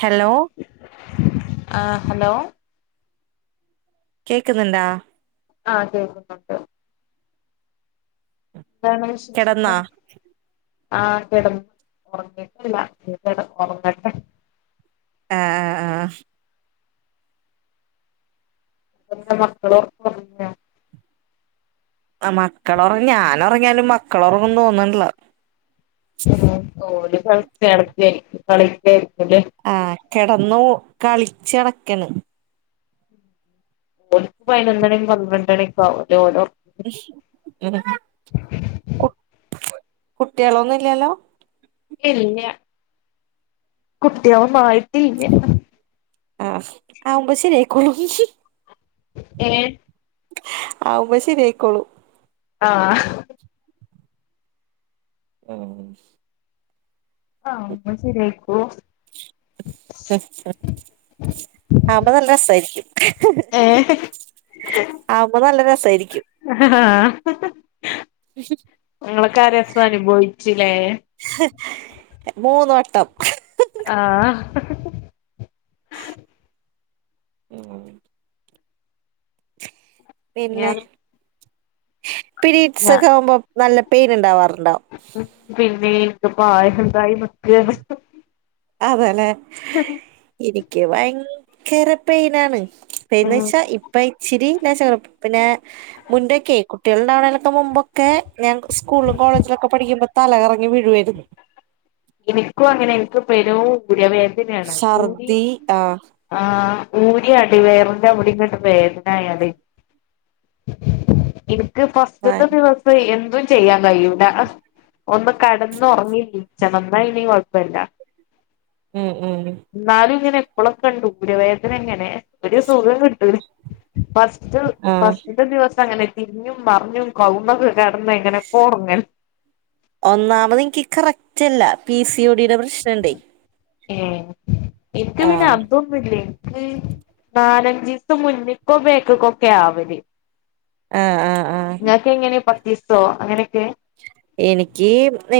Hello ആഹ് hello കേൾക്കുന്നുണ്ടാ ആഹ് കേൾക്കുന്നുണ്ട് എന്താണ് വിശേഷൊക്കെ കിടന്നാ ആഹ് കിടന്ന് ഉറങ്ങിട്ടില്ല കെടന്ന് ഉറങ്ങട്ടെ ആഹ് ആഹ് ആഹ് ഇങ്ങട്ട് മക്കളോക്ക ഉറങ്ങിയോ മക്കളോറങ്ങി ഞാനെ്റങ്ങിയാലും മക്കളുറങ്ങന്നും തോന്നണില്ല ഉം ഓര് കളിച്ച് നടക്കായിരിക്കും കളിക്കായിരിക്കുല്ലേ ആഹ് കിടന്നു കളിച്ചടക്കണ് ഓഹ് പതിനൊന്നണിയും പന്ത്രണ്ടണിയൊക്കെ ആവുലേ ഓല് കു കുട്ടികളൊന്നും ഇല്ലാലോ ഇല്ല കുട്ടിയോളൊന്നായിട്ടില്ല ആഹ് ആവുമ്പം ശരിയായിക്കോളും ഏഹ് ആവുമ്പം ശരിയായിക്കോളും ആഹ് ഉം ആവുമ്പം ശരിയായിക്കോളും ആപ്പം നല്ല രസായിരിക്കും ഏഹ് ആവ്മ്പോ നല്ല രസായിരിക്കും ആഹ് ഇങ്ങളോക്കെ ആ രസം അനുഭവിച്ചുലെ മൂന്ന് വട്ടം ആഹ് ഉം പിന്നെ ഞാൻ ഞാ പിരീഡ്സൊക്കെ ആകുമ്പോ നല്ല പെയിൻ ഇണ്ടാവാറ്ണ്ടോ പിന്നെ ൻക്ക്പ്പാ ആയി സുഖായി നിക്കാണ് അതെലെ ഇനിക്ക് ഭയങ്കര പെയ്നാണ് പെയ്ൻ ഉം വെച്ചാ ഇപ്പം ഇച്ചിരി ഞാൻ ചെർപ്പ പിന്നെ മുന്നൊക്കെയ് കുട്ടോള് ഇണ്ടാവ്ണെല് മുമ്പൊക്കെ ഞാൻ സ്കൂളും കോളേജിലൊക്കെ പഠിക്കുമ്പോ തലകറങ്ങി വീഴുവാര്ന്നു ഇൻക്കും അങ്ങനെ ഇൻക്ക് പെരൂ ഊരവേദനെണ് ഊരി ഛർദി ആഹ് ആഹ് ഊരി അടിവയറിന്റവടിം ഇങ്ങട്ട് വേദനായാല് ഇൻ ക്ക് ഭയ ഫസ്റ്റ്ത്തെ ദിവസം എന്തും ചെയ്യാൻ കയ്യൂല ഒന്ന് കടന്ന് ഒറങ്ങി ച്ചണം ന്നാ പിന്നീം കൊഴ്പ്പല്ലാ ഉം ഉം ന്നാലും ഇങ്ങനെ ഇപ്പളൊക്കെണ്ട് ഊരവേദന ഇങ്ങനെ ഒരു സുഖം കി ഉം ഫസ്റ്റ് ആഹ് ഫസ്റ്റ്ത്തെ ദിവസം അങ്ങനെ തിര്ഞ്ഞും മർഞ്ഞും കൗന്നൊക്കെ കടന്ന് എങ്ങനൊക്കെ ഒറങ്ങൽ ഒന്നാമത് ൻക്ക് കറക്റ്റ് അല്ല പി സി ഒ ഡി ടെ പ്രശ്നണ്ടേ ഏഹ് ഇൻക്ക് പിന്നെ ആഹ് അതും ന്നുല്ലാ ഇൻക്ക് നാലഞ്ചീസം മുന്ന്ക്കൊ ബേക്ക്ക്കൊക്കാ ആവല് ആഹ് ആഹ് ആഹ് ഇങ്ങക്ക് എങ്ങനെ പത്തിസോ അങ്ങനെക്കെ എനിക്ക്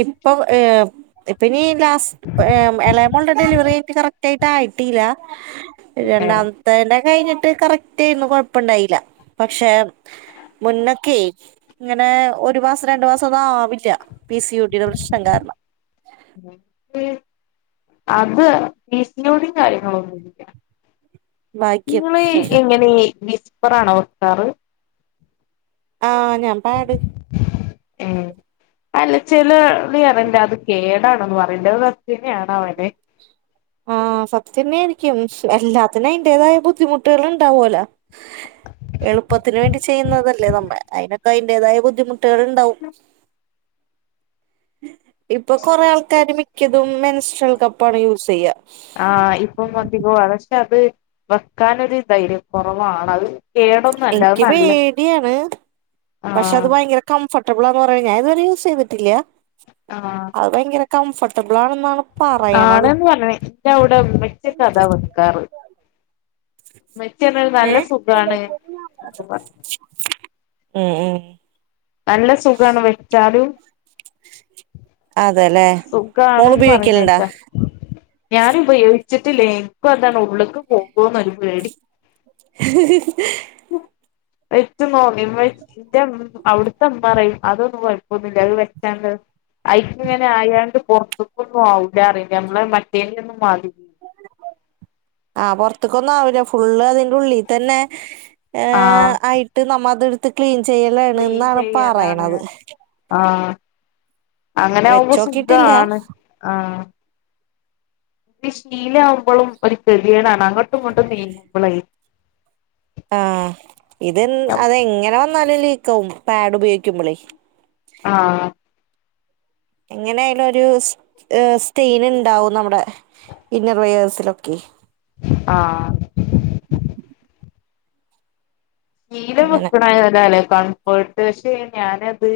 ഇപ്പൊ ഏഹ് ഇപ്പനീ ലാസ്റ്റ് എളയ മോൾടെ ഡെലിവറി കയിഞ്ഞ്ട്ട് കറക്റ്റ് ആയിട്ട് ആയിട്ടില്ല രണ്ടാ ഏഹ് മത്തേന്റെ കയ്ഞ്ഞിട്ട് കറക്റ്റേന്നൂ കൊഴപ്പണ്ടായിലാ പക്ഷെ മുന്നക്കെയ് ഇങ്ങനെ ഒരു മാസം രണ്ട് മാസ ന്നും ആവില്ല പി സി ഒ ഡി ടെ പ്രശ്നം കാര്ണം അത് പീ സി ഓ ഡിം കാര്യങ്ങളോന്നുല്ലാ ഭാഗ്യം ഇങ്ങള് എങ്ങനെ ഈ വിസ്പറാണോ വേക്കാറ് ആഹ് ഞാൻ പാഡ് ഏഹ് അല്ല ചെലോര് പറിണ്ട് അത് കേടാണെന്ന് പറീണ്ട് അത് സത്യന്നെ ആണാവലെ ആഹ് സത്യന്നെരിക്കും എല്ലാത്തിനും അയിന്റേതായ ബുദ്ധിമുട്ടെള് ഇണ്ടാവോലൊ എള്പ്പത്തിന് വേണ്ടി ചെയ്യ്ന്നതല്ലേ നമ്മ അയ്നൊക്കെ അയ്ന്റേതായ ബുദ്ധിമു ട്ടെള് ഇണ്ടാവും ഇപ്പ കൊറെ ആൾ ക്കാര് മിക്കതും മെൻസ്ട്രൽ കപ്പാണ് യൂസെയ്യാ ആഹ് ഇപ്പം അധികവും പക്ഷെ അത് വെക്കാനൊരു ധൈര്യ കൊറവാണത് ഇൻക്ക് പേടിയാണ് പക്ഷെ അത് ആഹ് ഭയങ്കര കംഫർട്ടബളാന്ന് പറയും ഞാൻ ഇത് വരെ യൂസ് ചെയ്തിട്ടില്ല ആഹ് അഹ് ഭയങ്കര കംഫർട്ടബളാണെന്നാണ് ആണന്ന് പറഞ്ഞ് ഇന്റെ അവടെ ഇമ്മച്ചി ഒക്കെ അതാ വെക്കാറ് ഇമ്മച്ചി പറഞ്ഞു ഏ നല്ല സുഖാണ് ഒക്കെ പർഞ്ഞു ഉം ഉം നല്ല സുഖാണ് വെച്ചാലും അതെലേ മോൾ ഉപയോഗിക്കല്ണ്ടോ? ഞാന് ഉപയോഗിച്ചിട്ടില്ല എൻക്ക്‌ എന്താണോ ഉള്ളുക്ക് പോകോന്നൊരു പേടി [unintelligible] എന്റെ ഇമ്മ അവിട്ത്തെ മ്മറിയും അതൊന്നും കൊഴപ്പന്നുല്ല അത് വെച്ചാണ്ട് അയ്ക്ക്‌ [unintelligible] ആയാണ്ട് പൊറത്ത്ക്കൊന്നും ആവൂല പറയും നമ്മളെ മറ്റേന്റെ ഒന്നും മാതിരി ആഹ് പൊറ്ത്ത്ക്കൊന്നും ആവൂല്ല ഫുള്ള് അതിന്റെ ഉള്ളി തന്നെ ആഹ് ആയിട്ട് നമ്മള് അത് ഇട് ത്ത് ക്ലീൻ ചെയ്യലാണ് ക്ലീൻ എന്നാണ് ചെയ്യലാണ് പറയ്ണത് ആഹ് അങ്ങനെവുമ്പോ വെച്ചോക്കിട്ടില്ല സുഖാണ് ആഹ് ഇ ശീല ആവുമ്പോ ഒരു കെദ്യാടാണ് അങ്ങോട്ടും ഇങ്ങോട്ടും നീങ്ങുമ്പളെ ആഹ് ഇത് അതങ്ങനെ വന്നാലും ലീക്കാവും പാഡ് ഉപയോഗിക്കുമ്പോളേ ആഹ് എങ്ങനെയാലും ഒരു സ്റ്റെൻ ഉണ്ടാവും നമ്മുടെ ഇന്നർ വെയയേഴ്സിലൊക്കെ ആഹ് ശീല അങ്ങനെ വെക്ക്ണായതല്ലേ കൺഫേർട്ട് പക്ഷെ ഞാനത്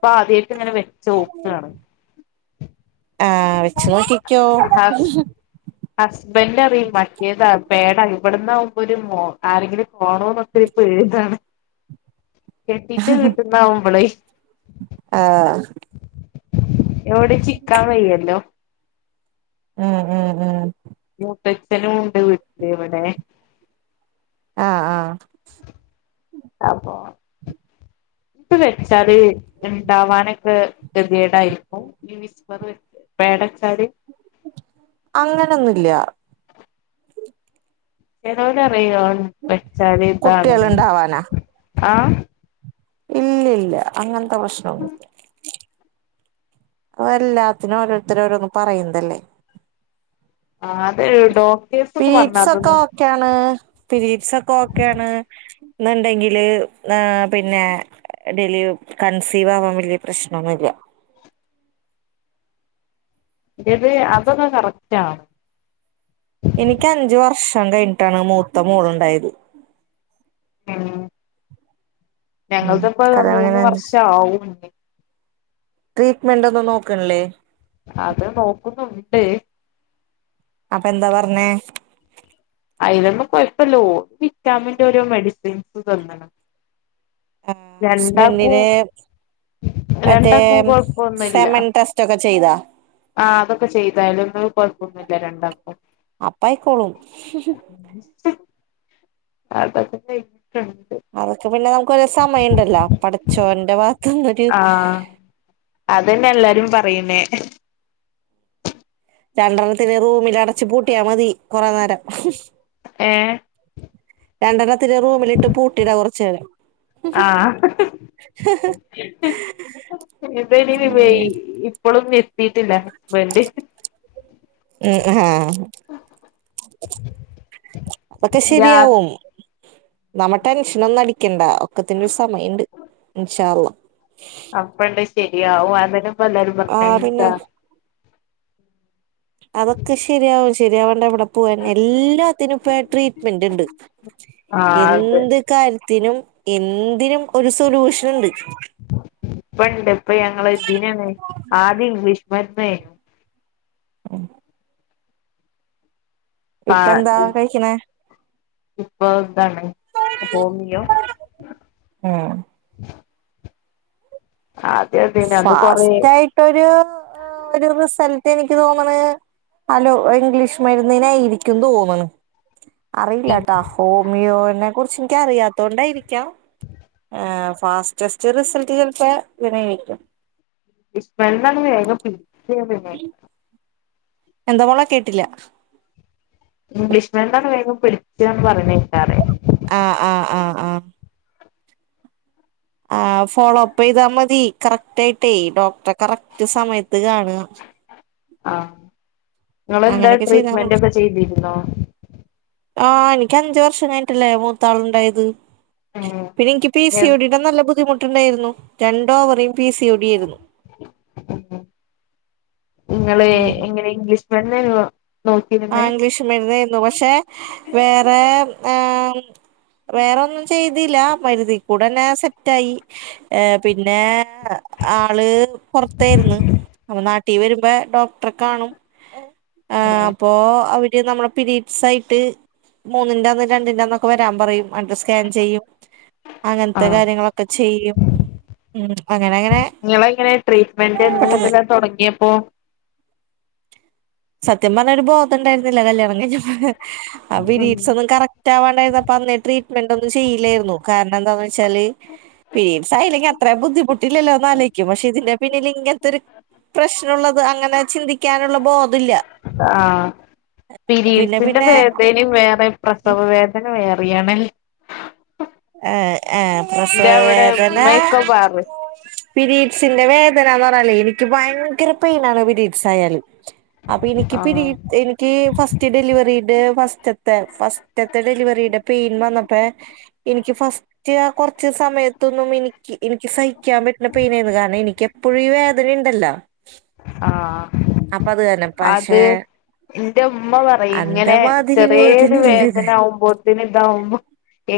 പ്പ ആദ്യയിട്ട് ഇങ്ങനെ വെച്ചോക്കാണ്. ആഹ് വെച്ച് നോക്കിക്കോ ഹസ് ഹസ്ബൻഡ് അറിയും മറ്റേതാ പേടാ ഇവട്ന്ന് ആകുമ്പോ ഒരു മോ ആരെങ്കിലും കാണോന്നോക്കെ ഒരു പേ ഇതാണ് കെട്ടീച്ച വീട്ട്ന്നാവുമ്പളേ ആഹ് എവിടിം ചിക്കാ വയ്യല്ലോ ഉം ഉം ഉം മൂത്തച്ചനുണ്ട് വീട്ട്ല് വടെ ആഹ് ആഹ് അപ്പോ വെച്ചാല് ഉണ്ടാവാനൊക്കെ കെതേടായിരിക്കും പേടച്ചാല് അങ്ങനൊന്നുല്ല ചേലോലറി വെച്ചാല് ഇതാണ് കുട്ടികളുണ്ടാവാനാ ആഹ് ഇല്ല ഇല്ല അങ്ങനത്തെ പ്രശ്ന ഒന്നുല്ല അത്‌ എല്ലാത്തിനും ഓരോരുത്തര്ഓരോന്ന് പറയുന്നതല്ലേ ആഹ് അത് ഡോക്ടേഴ്സൊക്കെ പറഞ്ഞ അതൊന്നും ക്കാണ് പരീപ്സ്ഒക്കെ ഒക്കെയാണ് ഇന്നുണ്ടെങ്കില് പിന്നെ ഡെലി കൺസീവ് ആവാൻ വല്യ പ്രശ്നൊന്നുല്ല ഇന്റേത് അതൊക്കെ കറക്റ്റ് ആവും എനിക്ക് അഞ്ച് വർഷം കഴിഞ്ഞിട്ടാണ് മൂത്ത മോളുണ്ടായത് ഉം ഉം ഞങ്ങൾത്പ്പ കല്യാണം മൂന്ന് കഴിഞ്ഞ് വർഷ ആവും ട്രീറ്റ്മെന്റ് ഒന്നും നോക്ക്ണില്ലേ അത് നോക്കുന്നുണ്ട് അപ്പ എന്താ പറഞ്ഞേ അയിലൊന്നു കൊഴപ്പല്ല ഓ വിറ്റാമിന്റെ ഓരോ മെഡിസിൻസ് തന്ന്ണ് ആഹ് രണ്ടാക്കും ഹസ്ബൻഡിന് മറ്റേ രണ്ടാക്കും കൊഴപ്പൊന്നുല്ല സെമൻ ടെസ്റ്റ് ഒക്കെ ചെയ്താ ആഹ് അതൊക്കെ ചെയ്താലുംഒന്നും കൊഴപ്പൊന്നുല്ല രണ്ടാക്കും അപ്പായിക്കോളും [unintelligible] അതൊക്കെ പിന്നെ നമുക്ക് ഒരെ സമയംഉണ്ടല്ലോ പടച്ചോന്റെ ഭാത്ത് ആഹ് അതന്നെ എല്ലാരും പറയുന്നേ രണ്ടെണ്ണത്തിനെ റൂമിൽ അടച്ച് പൂട്ടിയാ മതി കുറെ നേരം ഏഹ് രണ്ടെണ്ണത്തിനെ റൂമിലിട്ട് പൂട്ടിടാ കുറച്ചു നേരം ആഹ് ഉം [unintelligible] ഇപ്പോലും നിത്തിട്ടില്ല ഹസ്ബന്റ് ഉം ആഹ് രാ അത്ശരിയാവും നമ്മ ടെൻഷന ഒന്നും അടിക്കണ്ട ഒക്കത്തിന്റെ ഒരു സമയുണ്ട് ഇൻഷാ അള്ളാ അപ്പണ്ട് ശെരിയാവോ അതെന്നെ ഇപ്പൊ എല്ലരും പറഞ്ഞെ ആഹ് പിന്നെ അതിനെന്താ അതൊക്കെ ശെരിയാവും ശരിയാവേണ്ട എവിടെ പോവാന എല്ലാം എന്തിന് ഇപ്പേ ട്രീറ്റ്മെന്റ് ഇണ്ട് ആ അതെ എന്തി കാര്യത്തിനും എന്തിനും ഒരു സൊല്യൂഷൻ ഇണ്ട് ഇപ്പ ഇണ്ട് ഇപ്പ ഞങ്ങള് ഇന്തിന ആദ്യം ഇംഗ്ലീഷ് മരന്ന് ആഹ് പ്പാ ഇപ്പ എന്താ കഴിക്കണേ ഇപ്പൊ എന്താണ് ഹോമിയോ ഉം ആദ്യം അതേനു അന്ന് കൊറേ ഫാസ്റ്റ് ആയിട്ടൊരു ഒരു റിസൾട്ട് എനിക്ക് തോന്നണ് ഹലോ ഇംഗ്ലീഷ് മരുന്നിനെ ഇരിക്കും തോന്ന്ണ് അറിയില്ല ട്ടാ ഹോമിയോനെ കുറിച്ച് എനിക്ക അറിയാത്തോ കൊണ്ടായിരിക്കാം ഏഹ് ഫാസ്റ്റ് ടെസ്റ്റ് റിസൾട്ട് ചിലപ്പോ ഇതിനെ ആയിരിക്കും സ്മെല്ല് അത് വേഗം എന്താ മോളെ കേട്ടില്ല ഇംഗ്ലീഷ് മരുന്നാണ് വേഗം പിഠിക്കാന്ന് പറയുന്നകേക്കാ ആ ആ ആ ആ ആഹ് ഫോളോപ്പ് ചെയ്താ മതി കറക്റ്റ് ആയിട്ടേ ഡോക്ടറെ കറക്റ്റ് സമയത്ത് കാണുക ആഹ് നിങ്ങളെന്താ അങ്ങനെയൊക്കെ ചെയ്താ മതി ട്രീറ്റ്മെന്റ് ഒക്കെ ചെയ്തിരുന്നോ ആഹ് എനിക്ക് അഞ്ച് വർഷം കഴിഞ്ഞിട്ടല്ലേ മൂത്താളുണ്ടായത് ഉം പിന്നെ എനിക്ക് പി സി ഞാൻ ഒ ടി ടെനല്ല ബുദ്ധിമുട്ടുണ്ടായിരുന്നു രണ്ടോവറിയും നിങ്ങള് ഉം എങ്ങനെ ഇംഗ്ലീഷ് വെണ്ണേലുവ ആഹ് ഇംഗ്ലീഷ് മരുന്നെരുന്നു പക്ഷെ വേറെ ആഹ് വേറെൊന്നും ചെയ്തില്ല മരുതി കൂടെന്നെ സെറ്റായി ഏഹ് പിന്നെ ആള് പുറത്തായിരുന്നു. നമ്മ നാട്ടിവരുമ്പോ ഡോക്ടറെ കാണും. ആഹ് [unintelligible] അപ്പോ അവര് നമ്മടെ പിരീഡ്സ് ആയിട്ട് മൂന്നിന്റെന്ന് രണ്ടിന്റെന്നൊക്കെ വരാൻ പറയും. അണ്ഡം സ്കാൻ ചെയ്യും അങ്ങനത്തെ കാര്യങ്ങളൊക്കെ ചെയ്യും. ഉം അങ്ങനെ അങ്ങനെ നിങ്ങളഎങ്ങനെ ട്രീറ്റ്മെന്റ് എന്ന് പെട്ടെന്ന് മുതല തുടങ്ങിയപ്പോ സത്യം പറഞ്ഞഒരു ബോധം ഉണ്ടായിരുന്നില്ല കല്യാണം കഴിഞ്ഞപ്പൊ ആ ഉം പീരീഡ്സ് ഒന്നും കറ റ്റാ ആവാണ്ടായിരുന്നപ്പ അന്ന് ട്രീറ്റ്മെന്റ് ഒന്നും ചെയ്ല്ലായിരുന്നു കാരണം എന്താന്ന് വെച്ചാല് പീരീഡ്സ് ആയിലെങ്കി അത്ര ബുദ്ധിമുട്ടില്ലല്ലോന്ന് ആലോയിക്കും പക്ഷെ ഇതിന്റെ പിന്നിൽ ഇങ്ങനത്തൊരു പ്രശ്നഉള്ളത് അങ്ങനെ ചിന്തിക്കാനുള്ള ബോധല്ല ആന് പരീഡ്സിന്റെ പിന്നെ വേദനയും വേറെ പ്രസവ വേദ ന അങ്ങനെ വേറിയണേ ഏഹ് ആഹ് പ്രസവവേദന ഉമ്മയൊക്കെ പറ പിരീഡ്സിന്റെ വേദന എന്ന് പറഞ്ഞാല്ലേ എനിക്ക് ഭയങ്കര പെയിൻനാണ് പിരീഡ്സ് ആയാല് അപ്പൊ എനിക്ക് പിരി ആഹ് എനിക്ക് ഫസ്റ്റ് ഡെലിവറിടെ ഫസ്റ്റത്തെ ഫസ്റ്റത്തെ ഡെലിവറിടെ പെയിൻ വന്നപ്പ എനിക്ക് ഫസ്റ്റ് ആ കൊറച്ച് സമയത്തൊന്നും എനിക്ക് എനിക്ക് സഹിക്കാൻ പറ്റുന്ന പെയിനന്ന് കാരണം എനിക്ക എപ്പോഴും ഈ വേദനയണ്ടല്ലോ ആഹ് കാരണം പക്ഷെ അത് എന്റെ ഉമ്മ പറയും ഇങ്ങനെ അന്തമാതിരി വേദന ചെറിയൊരു ഇല്ലത് വേദന ആകുമ്പോ ഇതിന് ഇതാവുമ്പോ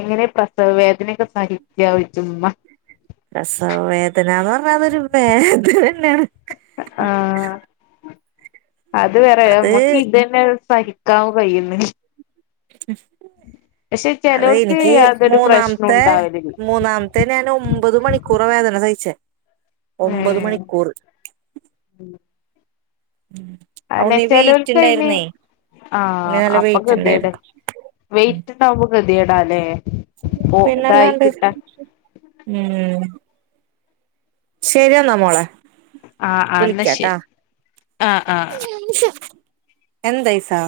എങ്ങനെ പ്രസവ വേദനയൊക്കെ സഹിക്ക യോച്ചുമ്മ പ്രസവ വേദന എന്ന് പറഞ്ഞ അതൊരു വേദന തന്നെയാണ് ആഹ് അത് വേറെ അത് നമ്മക്ക് ഇതന്നെ സഹിക്കാൻ കഴിയന്ന് പക്ഷെ അത് ചിലവർക്ക് എനിക്ക് യാതൊരു പ്രശ്നം ഉണ്ടാവില്ലില്ല മറ്റേ ഞാൻ ഒമ്പത് മണിക്കൂർ വേദന സഹിച്ചേ ഒമ്പത് മണിക്കൂർ ഉം ഉം അതന്നെ ചേലോൽകാനു ഇന്ന് ആഹ് നല്ല അപ്പോ വെയിറ്റ് ഗതിടന്നേ ഉണ്ടായിരുന്നു വെയിറ്റ് ഇണ്ടാവുമ്പോ ഗതിടലെ പിന്നെല്ലാണ്ട് ഉം ശരിയാന്നാമ്മോളെ ആഹ് ആഹ് എന്നാ വിളിക്കാട്ടാ ശരി ആഹ് ആഹ് എന്തസാ-